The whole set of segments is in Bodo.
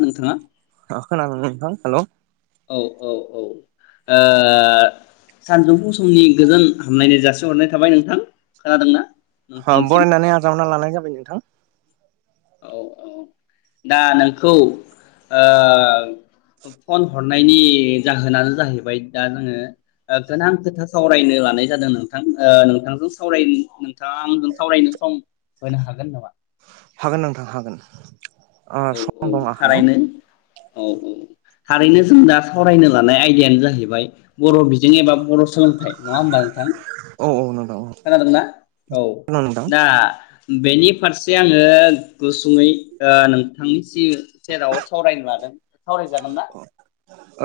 नोंथाङा खोनादों नोंथां हेलौ औ औ औ ओ सानजौफु समनि गोजोन हामलायनाय जासिहरनाय थाबाय नोंथां खोनादोंना? ओ नोंथांनिसिम बरायनानै आजावना लानाय जाबाय। नोंथां औ औ दा नोंखौ ओ फन हरनायनि जाहोनानो जाहैबाय दा जोङो ओ गोनां खोथा सावरायनो लानाय जादों नोंथां ओ नोंथांजों सावरायनि नोंथाङा सावरायनो सम होनो हागोन नामा? हागोन नोंथां हागोन। औ सम औ दं आखायाव थारैनो औ औ थारैनो जों दा सावरायनो लानाय आयदायानो जाहैबाय बर' बिजों एबा बर' सोलोंथाइ नङा होमबा नोंथां? औ औ नंगौ। खोनादोंना औ दा बेनि फारसे आङो गुसुङै ओ नोंथांनि जि जेराव सावरायनो लादों सावरायजागोन ना?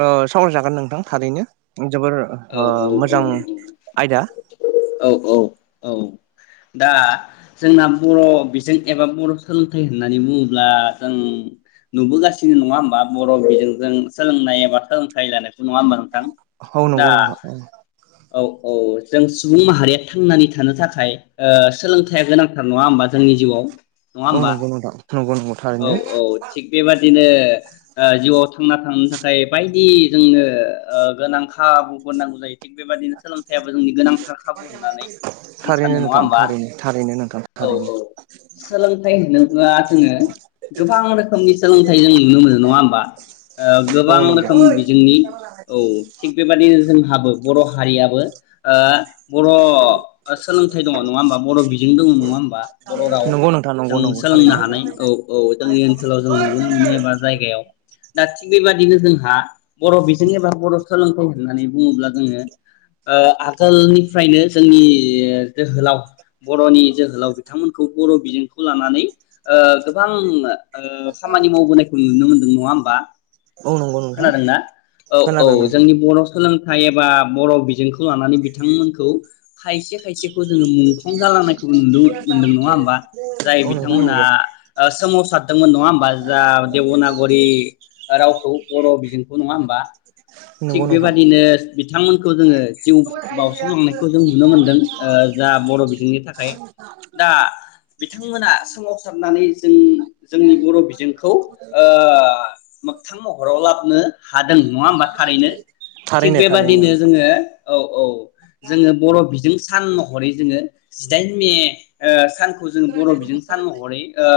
ओ सावरायजागोन नोंथां थारैनो। जोबोर औ ओ मोजां औ औ आयदा औ औ औ दा जोंना बर' बिजों एबा बर' सोलोंथाइ होननानै बुङोब्ला जों नुबोगासिनो नङा होमबा बर' बिजोंजों सोलोंनाय एबा सोलोंथाइ लानायखौ नङा होमबा नोंथां? औ दा नंगौ नोंथां। औ औ जों सुबुं माहारिया थांनानै थानो थाखाय ओ सोलोंथाइया गोनांथार नङा होमबा जोंनि जिउआव। नङा औ होमबा नंगौ नोंथां नंगौ नंगौ। औ थारैनो औ थिग बेबादिनो ओ जिउआव थांना था थांनो थाखाय बायदि जोंनो ओ गोनां खाबुफोर नांगौ जायो। थिग बेबायदिनो सोलोंथाइयाबो जोंनि गोनांथार खाबु होननानै आं थारैनो सानो नङा नोंथां होमबा थारैनो थारैनो नोंथां औ थारैनो औ सोलोंथाइ होनोब्ला जोङो गोबां रोखोमनि सोलोंथाइ जों नुनो मोनो नङा होमबा ओ‌ गोबां औ नंगौ रोखोम बिजोंनि औ थिग बेबादिनो जोंहाबो बर' हारियाबो ओ बर' सोलोंथाइ दङ नङा होमबा बर' बिजों दङ नङा होमबा बर' नंगौ नोंथां नंगौ रावजों नंगौ सोलोंनो थारैनो हानाय औ। जोंनि ओनसोलाव जों नुनो मोनो एबा जायगायाव दा थि बेबायदिनो जोंहा बर' बिजों एबा बर' सोलोंथाइ होननानै बुङोब्ला जोङो ओ आगोलनिफ्रायनो जोंनि जोहोलाव बर'नि जोहोलाव बिथांमोनखौ बर' बिजों लानानै ओ गोबां ओ खामानि मावबोनायखौ नुनो मोनदों नङा होमबा। औ नंगौ नोंथां खोनादोंना औ खोनादों औ नोंथां जोंनि बर' सोलोंथाइ एबा बर' बिजोंखौ लानानै बिथांमोनखौ खायसे खायसे जोङो मुंख्लं जालांनायखौ नुदों मोनदों नङा होमबा जाय औ नोंथां बिथांमोना सोमावसारदोंमोन नङा होमबा जा देबनागरि रावखौ सोमावसारदों नंङा होनबा जा देबनागिरि रावखौ बर' बिजोंखौ नङा होमबा थिग नंगौ नंगौ नोंथां बेबादिनो बिथांमोनखौ जोङो जिउ बाउसोमलांनायखौ जों नुनो मोनदों जा नि थाखाय दा बिथांमोना सोमावसारनानै जों जोंनि बर' बिजोंखौ ओ मोगथां महराव लाबोनो हादों नङा होमबा थारैनो थिग थारैनो बेबादिनो थारैनो जोङो औ औ। जोङो बर' बिजों सान महरै जोंङो जिदाइन मे ओ सान खौ जों बर' बिजों सान महरै ओ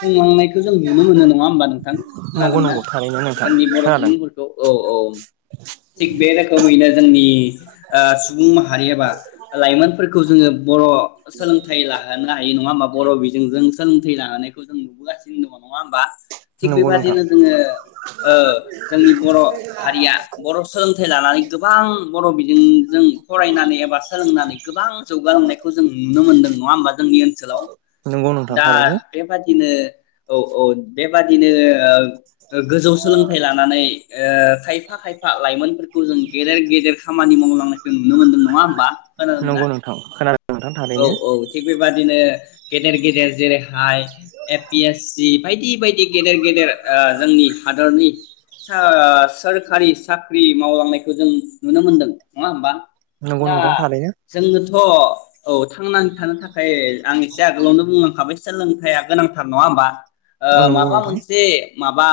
खुंलांनायखौ जों नुनो मोनो नङा होमबा नोंथां नंगौ खोनादोंना नंगौ थारैनो नोंथां जोंनि बर' खोनादों सुबुंफोरखौ औ औ थिग बे रोखोमैनो जों नि ओ सुबुं माहारि एबा लाइमोनफोरखौ जोङो बर' सोलोंथाइ लाहोनो हायो नङा होमबा बर' बिजोंजों ओं थैला। हानायखौ जों नुबोगासिनो दङ। नङा होमबा थिग नंगौ नोंथां बेबादिनो जोङो ओ जोंनि बर' हारिया बर' सोलोंथाइ लानानै गोबां बर' बि जों जों फरायनानै एबा सोलोंनानै गोबां जौगालांनायखौ जों नुनो मोनदों नङा होमबा जोंनि ओनसोलाव नंगौ नोंथां दा थारैनो बेबादिनो औ औ बेबादिनो गोजौ सोलोंथाइ लानानै ओ खायफा खायफा लाइमोनफोरखौ जों गेदेर गेदेर खामानि मावलांनायखौ नुनो मोनदों नङा होमबा खोनादोंना? नंगौ नोंथां खोनादों नोंथां औ थारैनो औ थिग बेबादिनो गेदेर गेदेर जेरै हाय ए पि एस सि बायदि बायदि गेदेर गेदेर ओ जोंनि हादरनि स सोरखारि साख्रि मावलांनायखौ जों नुनो मोनदों नङा होमबा। नंगौ दा नोंथां थारैनो जोङोथ'। औ थांनानै थानो थाखाय आं एसे आगोलावनो बुंलांखाबाय । सोलोंथाइया गोनांथार नङा होमबा। ओ अ नंगौ माबा नोंथां मोनसे माबा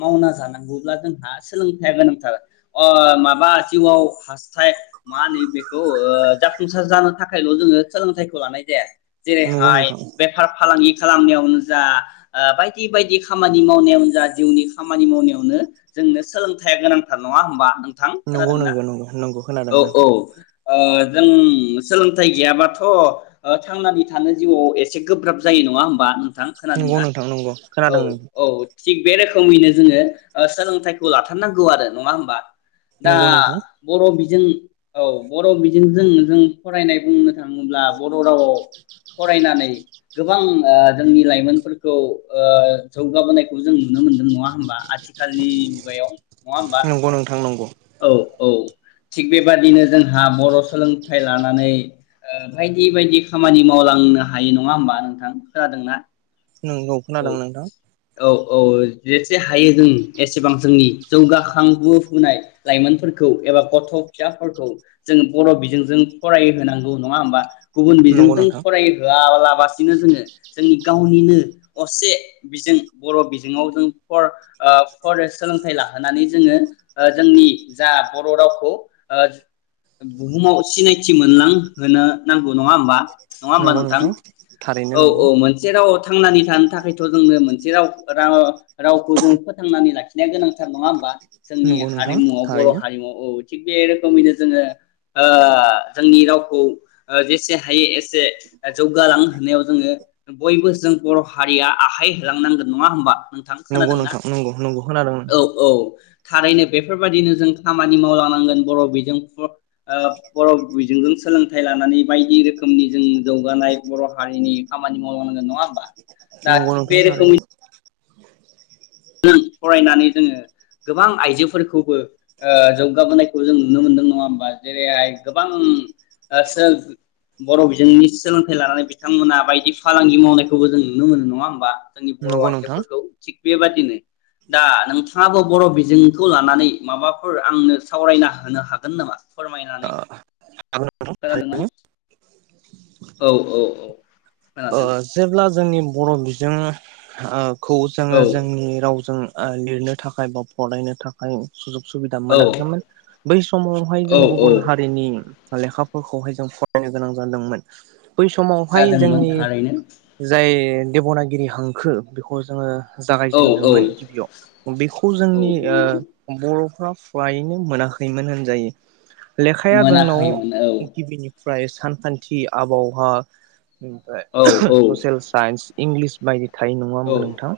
मावना जानांगौब्ला जोंहा सोलोंथाइया गोनांथार अ माबा जिउआव हास थाय मा होनो बेखौ ओ जा संसार जानो थाखायल जोङो सोलोंथाइखौ लानाय जाया। नंगौ जेरैहाय नोंथां बेफार फालांगि खालामनायावनो जा ओ बायदि बायदि खामानि मावनायावनो जा जिउनि खामानि मावनायावनो जोंनो सोलोंथाइा गोनांथार नङा होमबा नों नंगौ नंगौ नंगौ नंगौ। खोनादों औ औ। नोंथां ओ जों सोलोंथाइ गैयाबाथ थांनानै थानो जिउआव एसे गोब्राब जायो नङा होमबा। नोंथां नंगौ खोनादोंना नोंथां नंगौ औ खोनादों ओं। औ थिग बे रोखोमैनो जोङो सोलोंथाइखौ लाथारनांगौ आरो नङा होमबा। दा नंगौ नोंथां बर' बिज जों औ बर' बिजों जों फरायनाय बुंनो थाङोब्ला बर'रावआव फरायनानै गोबां ओ जोंनि लाइमोनफोरखौ ओ जौगाबोनायखौ जों नुनो मोनदों नङा होमबा आथिखालनि मुगायाव नङा होमबा नंगौ नोंथां नंगौ औ औ थिग बेबादिनो जोंहा बर सोलोंथाइ लानानै ओ बायदि बायदि खामानि मावलांनो हायो नङा होमबा नोंथां खोनादोंना? नंगौ खोनादों नोंथां ओ जेसे हायो जों एसेबां जोंनि जौगाखांबोफुनाय लाइमोनफोरखौ एबा गथ' थ' फिसाफोरखौ जोंङ बर बिजोंजों फरायहोनांगौ नङा होमबा गुबुन नंगौ बिजोंजों नोंथां फरायहोआब्ला बासिनो जोङो जों गावनिनो असे बिजों बर' बिजोङाव जों फर ओ फरे सोलोंथाइ लाहोनानै जोङो जोंनि जा बर' रावखौ ओ बुहुमाव सिनायथि मोनलां होनो नांगौ नङा होमबा । नङा होमबा नोंथां थारैनो औ नंगौ औ मोनसे राव थांनानै थानो थाखायथ' जोंनो मोनसे राव रा रावखौ जोङो फोथांनानै लाखिनाया गोनांथार, नङा होमबा? जोंनि नंगौ नोंथां हारिमुवआव बर' थारैनो हारिमु उद थिग बे रोखोमैनो जोङो ओ जोंनि रावखौ ओ जेसे हायो एसे जौगालां होनायाव जोङो बयबो जों बर' हारिया आखाइ होलांनांगोन, नङा होमबा? नोंथां नंगौ खोनादोंना? नोंथां नंगौ नंगौ खोनादों औ नोंथां औ थारैनो बेफोरबायदिनो जों खामानि मावलाना नांगोन बर' बिजों फ ओ बर' बिजोंजों सोलोंथाइ लानानै बायदि रोखोमनि जों जौगानाय बर' हारिनि खामानि मावलांनांगोन, नङा होमबा? दा नंगौ थिग नोंथां बे रोखोमै थारैनो फरायनानै जोङो गोबां आइजोफोरखौबो ओ जौगाबोनायखौ जों नुनो मोनदों नङा होमबा जेरैहाय गोबां ओ सेल्प बर' बिजोंनि सोलोंथाइ लानानै बिथांमोना बायदि फालांगि मावनायखौबो जों नुनो मोनो, नङा होमबा? जोंनि बर' नंगौ नोंथां आइजोफोरखौ थिग बे बादिनो दा नोंथाङाबो बर' बिजोंखौ लानानै माबाफोर आंनो सावरायना होनो हागोन नामा फोरमायनानै खोनादोंना [unintelligible] औ औ औ अ खोनादों जेब्ला जोंनि बर' बिजों ओब खौ जोङो औ जोंनि रावजों ओ लिरनो थाखाय बा फरायनो थाखाय सुजुग सुबिदा औ मोनाखैमोन बै समावहाय जों औ औ गुबुन हारिनि लेखाफोरखौहाय जों फरायनो गोनां जादोंमोन । बै समावहाय जादोंमोन जोंनि थारैनो जाय देब'नागिरि हांखो बेखौ जोङो औ औ जागायजेनदोंमोन गिबियाव बेखौ औ जोंनि ओ नंगौ बर' र' फ्रायैनो मोनाखैमोन होनजायो । लेखाया जोंनाव मोनाखैमोन औ इटिपिनि । फ्राय सानखान्थि आबहावा ओमफाय औ औ ससेल साइन्स। इंलिस बायदि थायो नङा औ होमबा नोंथां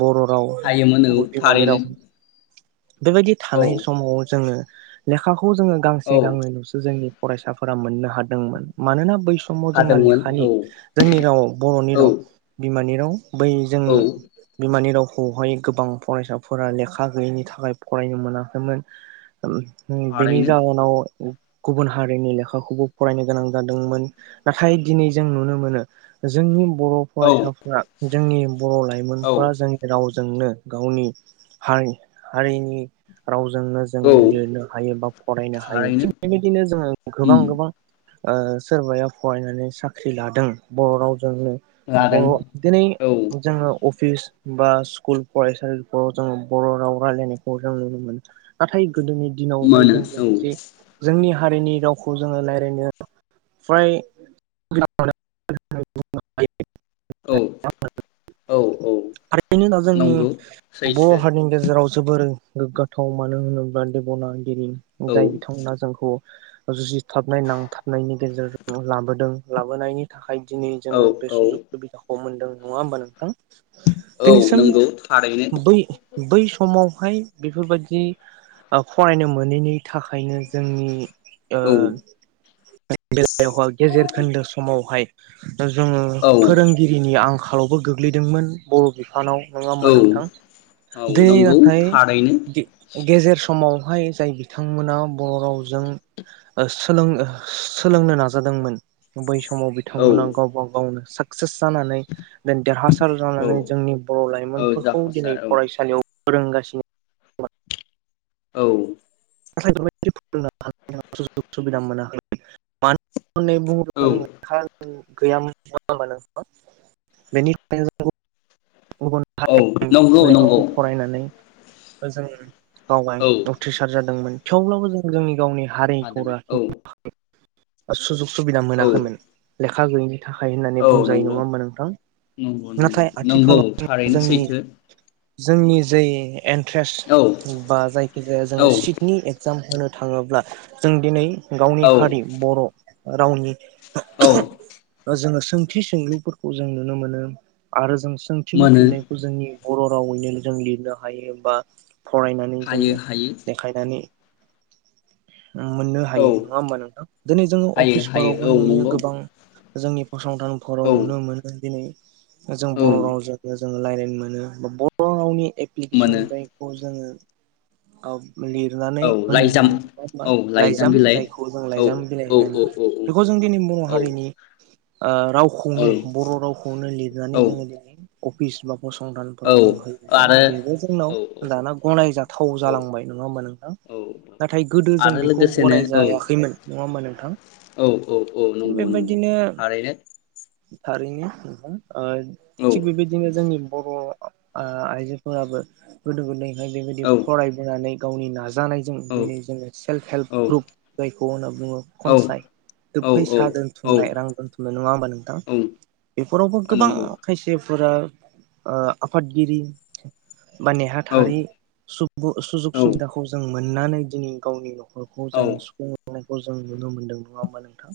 बर' राव हायोमोन औ बिमानि थारैनो राव। बे बायदि औ थानाय समाव जोङो लेखा खौ जोङो औ गांसे गांनै नुसो जोंनि फरायसाफोरा मोननो हादोंमोन मानोना बै स समाव जोंना हादोंमोन लेखानि औ जोंनि राव बर'नि औ राव बि मानि राव बै जों औ बिमानि राव खौहाय गोबां फरायसाफोरा लेखा गैयैनि थाखाय फरायनो मोनाखैमोन। उम उम बेनि थारैनो जाहोनाव गुबुन हारिनि लेखाखौबो फरायनो गोनां जादोंमोन नाथाय दिनै जों नुनो मोनो जोंनि बर' औ फरायसाफ्रा जोंनि बर' औ लाइमोनफ्रा जोंनि राव जोंनो गावनि हारि-हारिनि नि रावजोंनो औ जोङो लिरनो हायो बा फरायनो हायो। थारैनो थिग बेबायदिनो जोङो गोबां उम गोबां ओ सोरबाया फरायनानै साख्रि लादों। बर' राव जोंनो लादों बर' दोनै औ बु जोङो अफ फिस बा सिकुल फरायसालिफ्राव जोङो बर' राव रायलायनायखौ जों नुनो मोनो नाथाय गोदोनि दिनावहाय मोनो जों दोनै जे जोंनि हा हारिनि रावखौ जोङो लायरायनो फ्राय [unintelligible] [unintelligible] [unintelligible] औ औ औ थारैनो दा जोंनि नंगौ बर' सैथो हारिनि गेजेराव जोबोर गोग्गाथाव मानो होनोबा देब'ना गिरि उम जाय औ बिथांमोना जोंखौ जुजिथाबनाय नांथाबनायनि गेजेरजोंनो लाबोदों लाबोनायनि थाखाय दिनै औ जोङो बे औ सुजुग सुबिदाखौ मोन्दों नङा होमबा‌ नोंथां? औ दिनैसोम नंगौ थारैनो बै बै समाव हाय बेफोरबादि ओ फरायनो मोनैनि थाखायनो जोंनि ओ औ [unintelligible] गेजेर खोन्दो समावहाय [unintelligible] ओ जोङो औ फोरोंगिरिनि आं आंखालावबो गोग्लैदोंमोन बर' बिफा सानाव नङा होमबा औ नोंथां औ दिनै नंगौ नाथाय थारैनो गे-गेजेर समाव बेहाय जाय बिथांमोना बर' रावजों ओ सोलों सोलोंनो नाजादोंमोन बै समाव औ बिथांमोना गावबा गावनो साखक्सेस जानानै देरहासार औ जानानै जोंनि बर' औ लाइमोनफोरखौ जाफुंसार दिनै औ फरायसालियाव फोरोंगासिनो खोमा। औ [unintelligible] सुबिदा मोन हो म [unintelligible] होनै बुं औ [unintelligible] गैयामोन नङा होनबा नोंथां बेनि थाखायनो [unintelligible] गुबुन औ हारि नंगौ नंगौ लेखाखौ फरायनानै ओजों गावबाय औ उथ्रिसार ज दोंमोन थेवब्लाबो जों जोंनि गावनि हारिखौ हादों औ लाखिनो [unintelligible] [unintelligible] सुबिदा औ मोनाखैमोन लेखा खा गैयिनि थाखाय होननानै औ बुंजायो नंगौ नङा होमबा नोंथां नंगौ नंगौ नाथाय नंगौ आथिखालाव थारैनो जोंनि सैथो। जोंनि जे एन्ट्रेस औ बा जायखिजाया औ जोङो सिक जाम होनो थाङोब्ला जों दिनै गावनि औ हारि बर' रावनि औ [unintelligible] जोङो सोंथि सोंलुफोरखौ जों नुनो मोनो। आरो जों सोंथिंनि मोनो फिननायखौ जोंनि बर' रावैनो जों लिरनो हायो बा फरायनानै हायो जोङो हायो [unintelligible] बायनानै मोननो औ हायो नङा होमबा नोंथां? दिनै जोङो हायो हायो अफिसफोरावबो औ नुयो नंगौ गोबां जोंनि औ फसंथानफोराव नुनो मोनो दिनै जों औ बर' राव [unintelligible] रायलायनो मोनो। [unintelligible] रावनि एप्लिकेसन मोनो जायखौ जोङो [inaudible] औ। लिरनानै औ होनो लाइजाम मोनो। औ लाइजाम बिलाइ जायखौ जों औ लाइजाम बिलाइ औ होननानै औ बेखौ जों दिनै बर' औ हारिनि ओ रावखौनो बर' रावखौनो औ लिरनानै जोङो दिनै अफिस फसंथानफोराव जों होयोबा आरो बेबो जोंनाव औ दाना गनायजाथाव औ जालांबाय नङा होमबा नोंथां औ नाथाय गोदो जों आरो बेखौ लोगोसेनो औ गनायजायाखैमोन नङा होनबा नोंथां? औ औ थिग नंगौ नंगौ बेबायदिनो थारैनो थारैनो नोंथा। ओ थिग बेबायदिनो जोंनि बर' आ आइजोफोराबो गोदो गोदाय बेबायदि औ फरायबोनानै गावनि नाज जानायजों औ दिनै जोङो सेल्फ हेल्प औ ग्रुप जायखौ होनना बुङो औ खनसाय औ औ फैसा दोनथुमनाय औ रां दोनथुमनाय नङा होमबा नोंथां? बेफोरावबो औ गोबां नंगौ खायसे फोरा ओ आफादगिरि बा औ नेहाथारि सुखु सुजुग औ सुबिदाखौ जों मोननानै दिनै गावनिल' [unintelligible] औ जोङो सुफुंनानै खौ जों नुनो मोन्दों नङा होनबा नोंथां?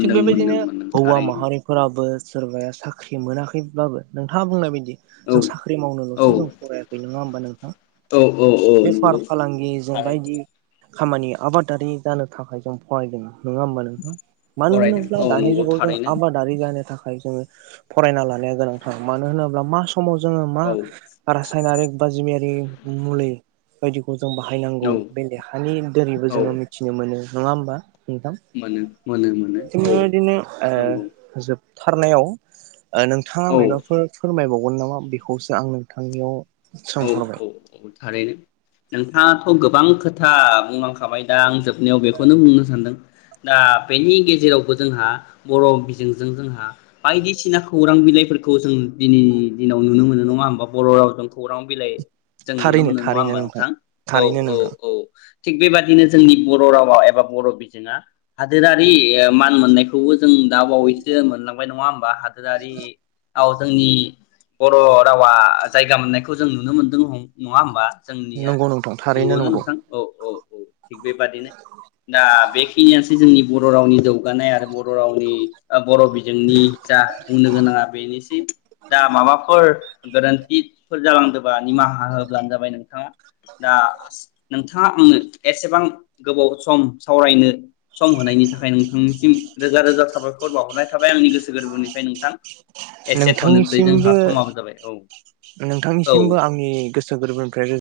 थिग मोनदों बेबायदिनो मोनदों हौवा थारैनो माहारिफोराबो सोरबाया साख्रि मोनाखैब्लाबो नोंथाङा बुंनाय बायदि औ जों साख्रि मावनोल'सो औ जों फरायाखै नङा होमबा नोंथां औ औ बेफार नंगौ फालांगि जों बायदि थारैनो खामानि आबादारि जानो थाखाय जों फरायदों नङा होमबा नोंथा मानो फरायदों होनोब्ला औ दानि नंगौ जुगाव जों थारैनो आबादारि जानो थाखा खाय जोङो फरायना लानाया गोनांथार मा स समाव जोङो मा औ रासायनारिक बा जिमियारि मुलि बायदिखौ जों बाहायनांगौ। औ बे लेहानि दोनैबो औ जोङो मिथिनो मोनो नङा होमबा? [unintelligible] मोनो मोनो मोनो ओ औ नंगौ [unintelligible] थारनायाव नोंथांङा औ मायबाफोर फोरमायबाव [unintelligible] नामा बेखौसो आं नोंथांनियाव औ सोंहरबाय औ औ थारैनो नोंथाङाथ' गोबां खोथा बुंलांखाबाय दा आं जोबनायाव बेखौनो बुंनो सानदों, दा बेनि गेजेरावबो जोंहा बर' बिजोंजों जोंहा बायदिसिना खौरां बिलाइफोरखौ जों दिनैनि दिनाव नुनो मोनो, नङा होमबा? बर' रावजों खौरांबिलाइ जों नुनो थारैनो मोनो नङा थारैनो होमबा नोंथां? औ थारैनो औ नोंथां। औ । थिग बेबादिनो जोंनि बर' रावा एबा बर' बिजोङा हादोरारि ओ मान मोननायखौबो जों दा बावैसो मोनलांबाय नङा होमबा हादोरारि आव जोंनि बर' रावा जायगा [unintelligible] खौ जों नुनो मोन्दों नङा होमबा? जोंनिया नंगौ नोंथां थारैनो नंगौना नंगौ नोंथां औ औ औ थिग बेबादिनो दा बेखिनियानोसै जोंनि बर' रावनि जौगानाय आरो बर' रावनि [unintelligible] बर' बिजोंनि जा बुंनो गोनाङा बेनिसिम दा माबाफोर [unintelligible] फोर जालांदोंबा निमाहा होब्लानो जाबाय नोंथाङा दा नोंथाङा आंनो एसेबां गोबाव सम सावरायनो सम होनायनि थाखाय नोंथांनिसिम रोजा रोजा साबायखर बावहरनाय था जाब आंनि गोसो गोरबोनिफ्राय नोंथां एसे थनोसै नोंथांनिसिमबो जोंहा समाबो जाबाय औ । नोंथांनिसिमबो आंनि गोसो गोरबोनिफ्राय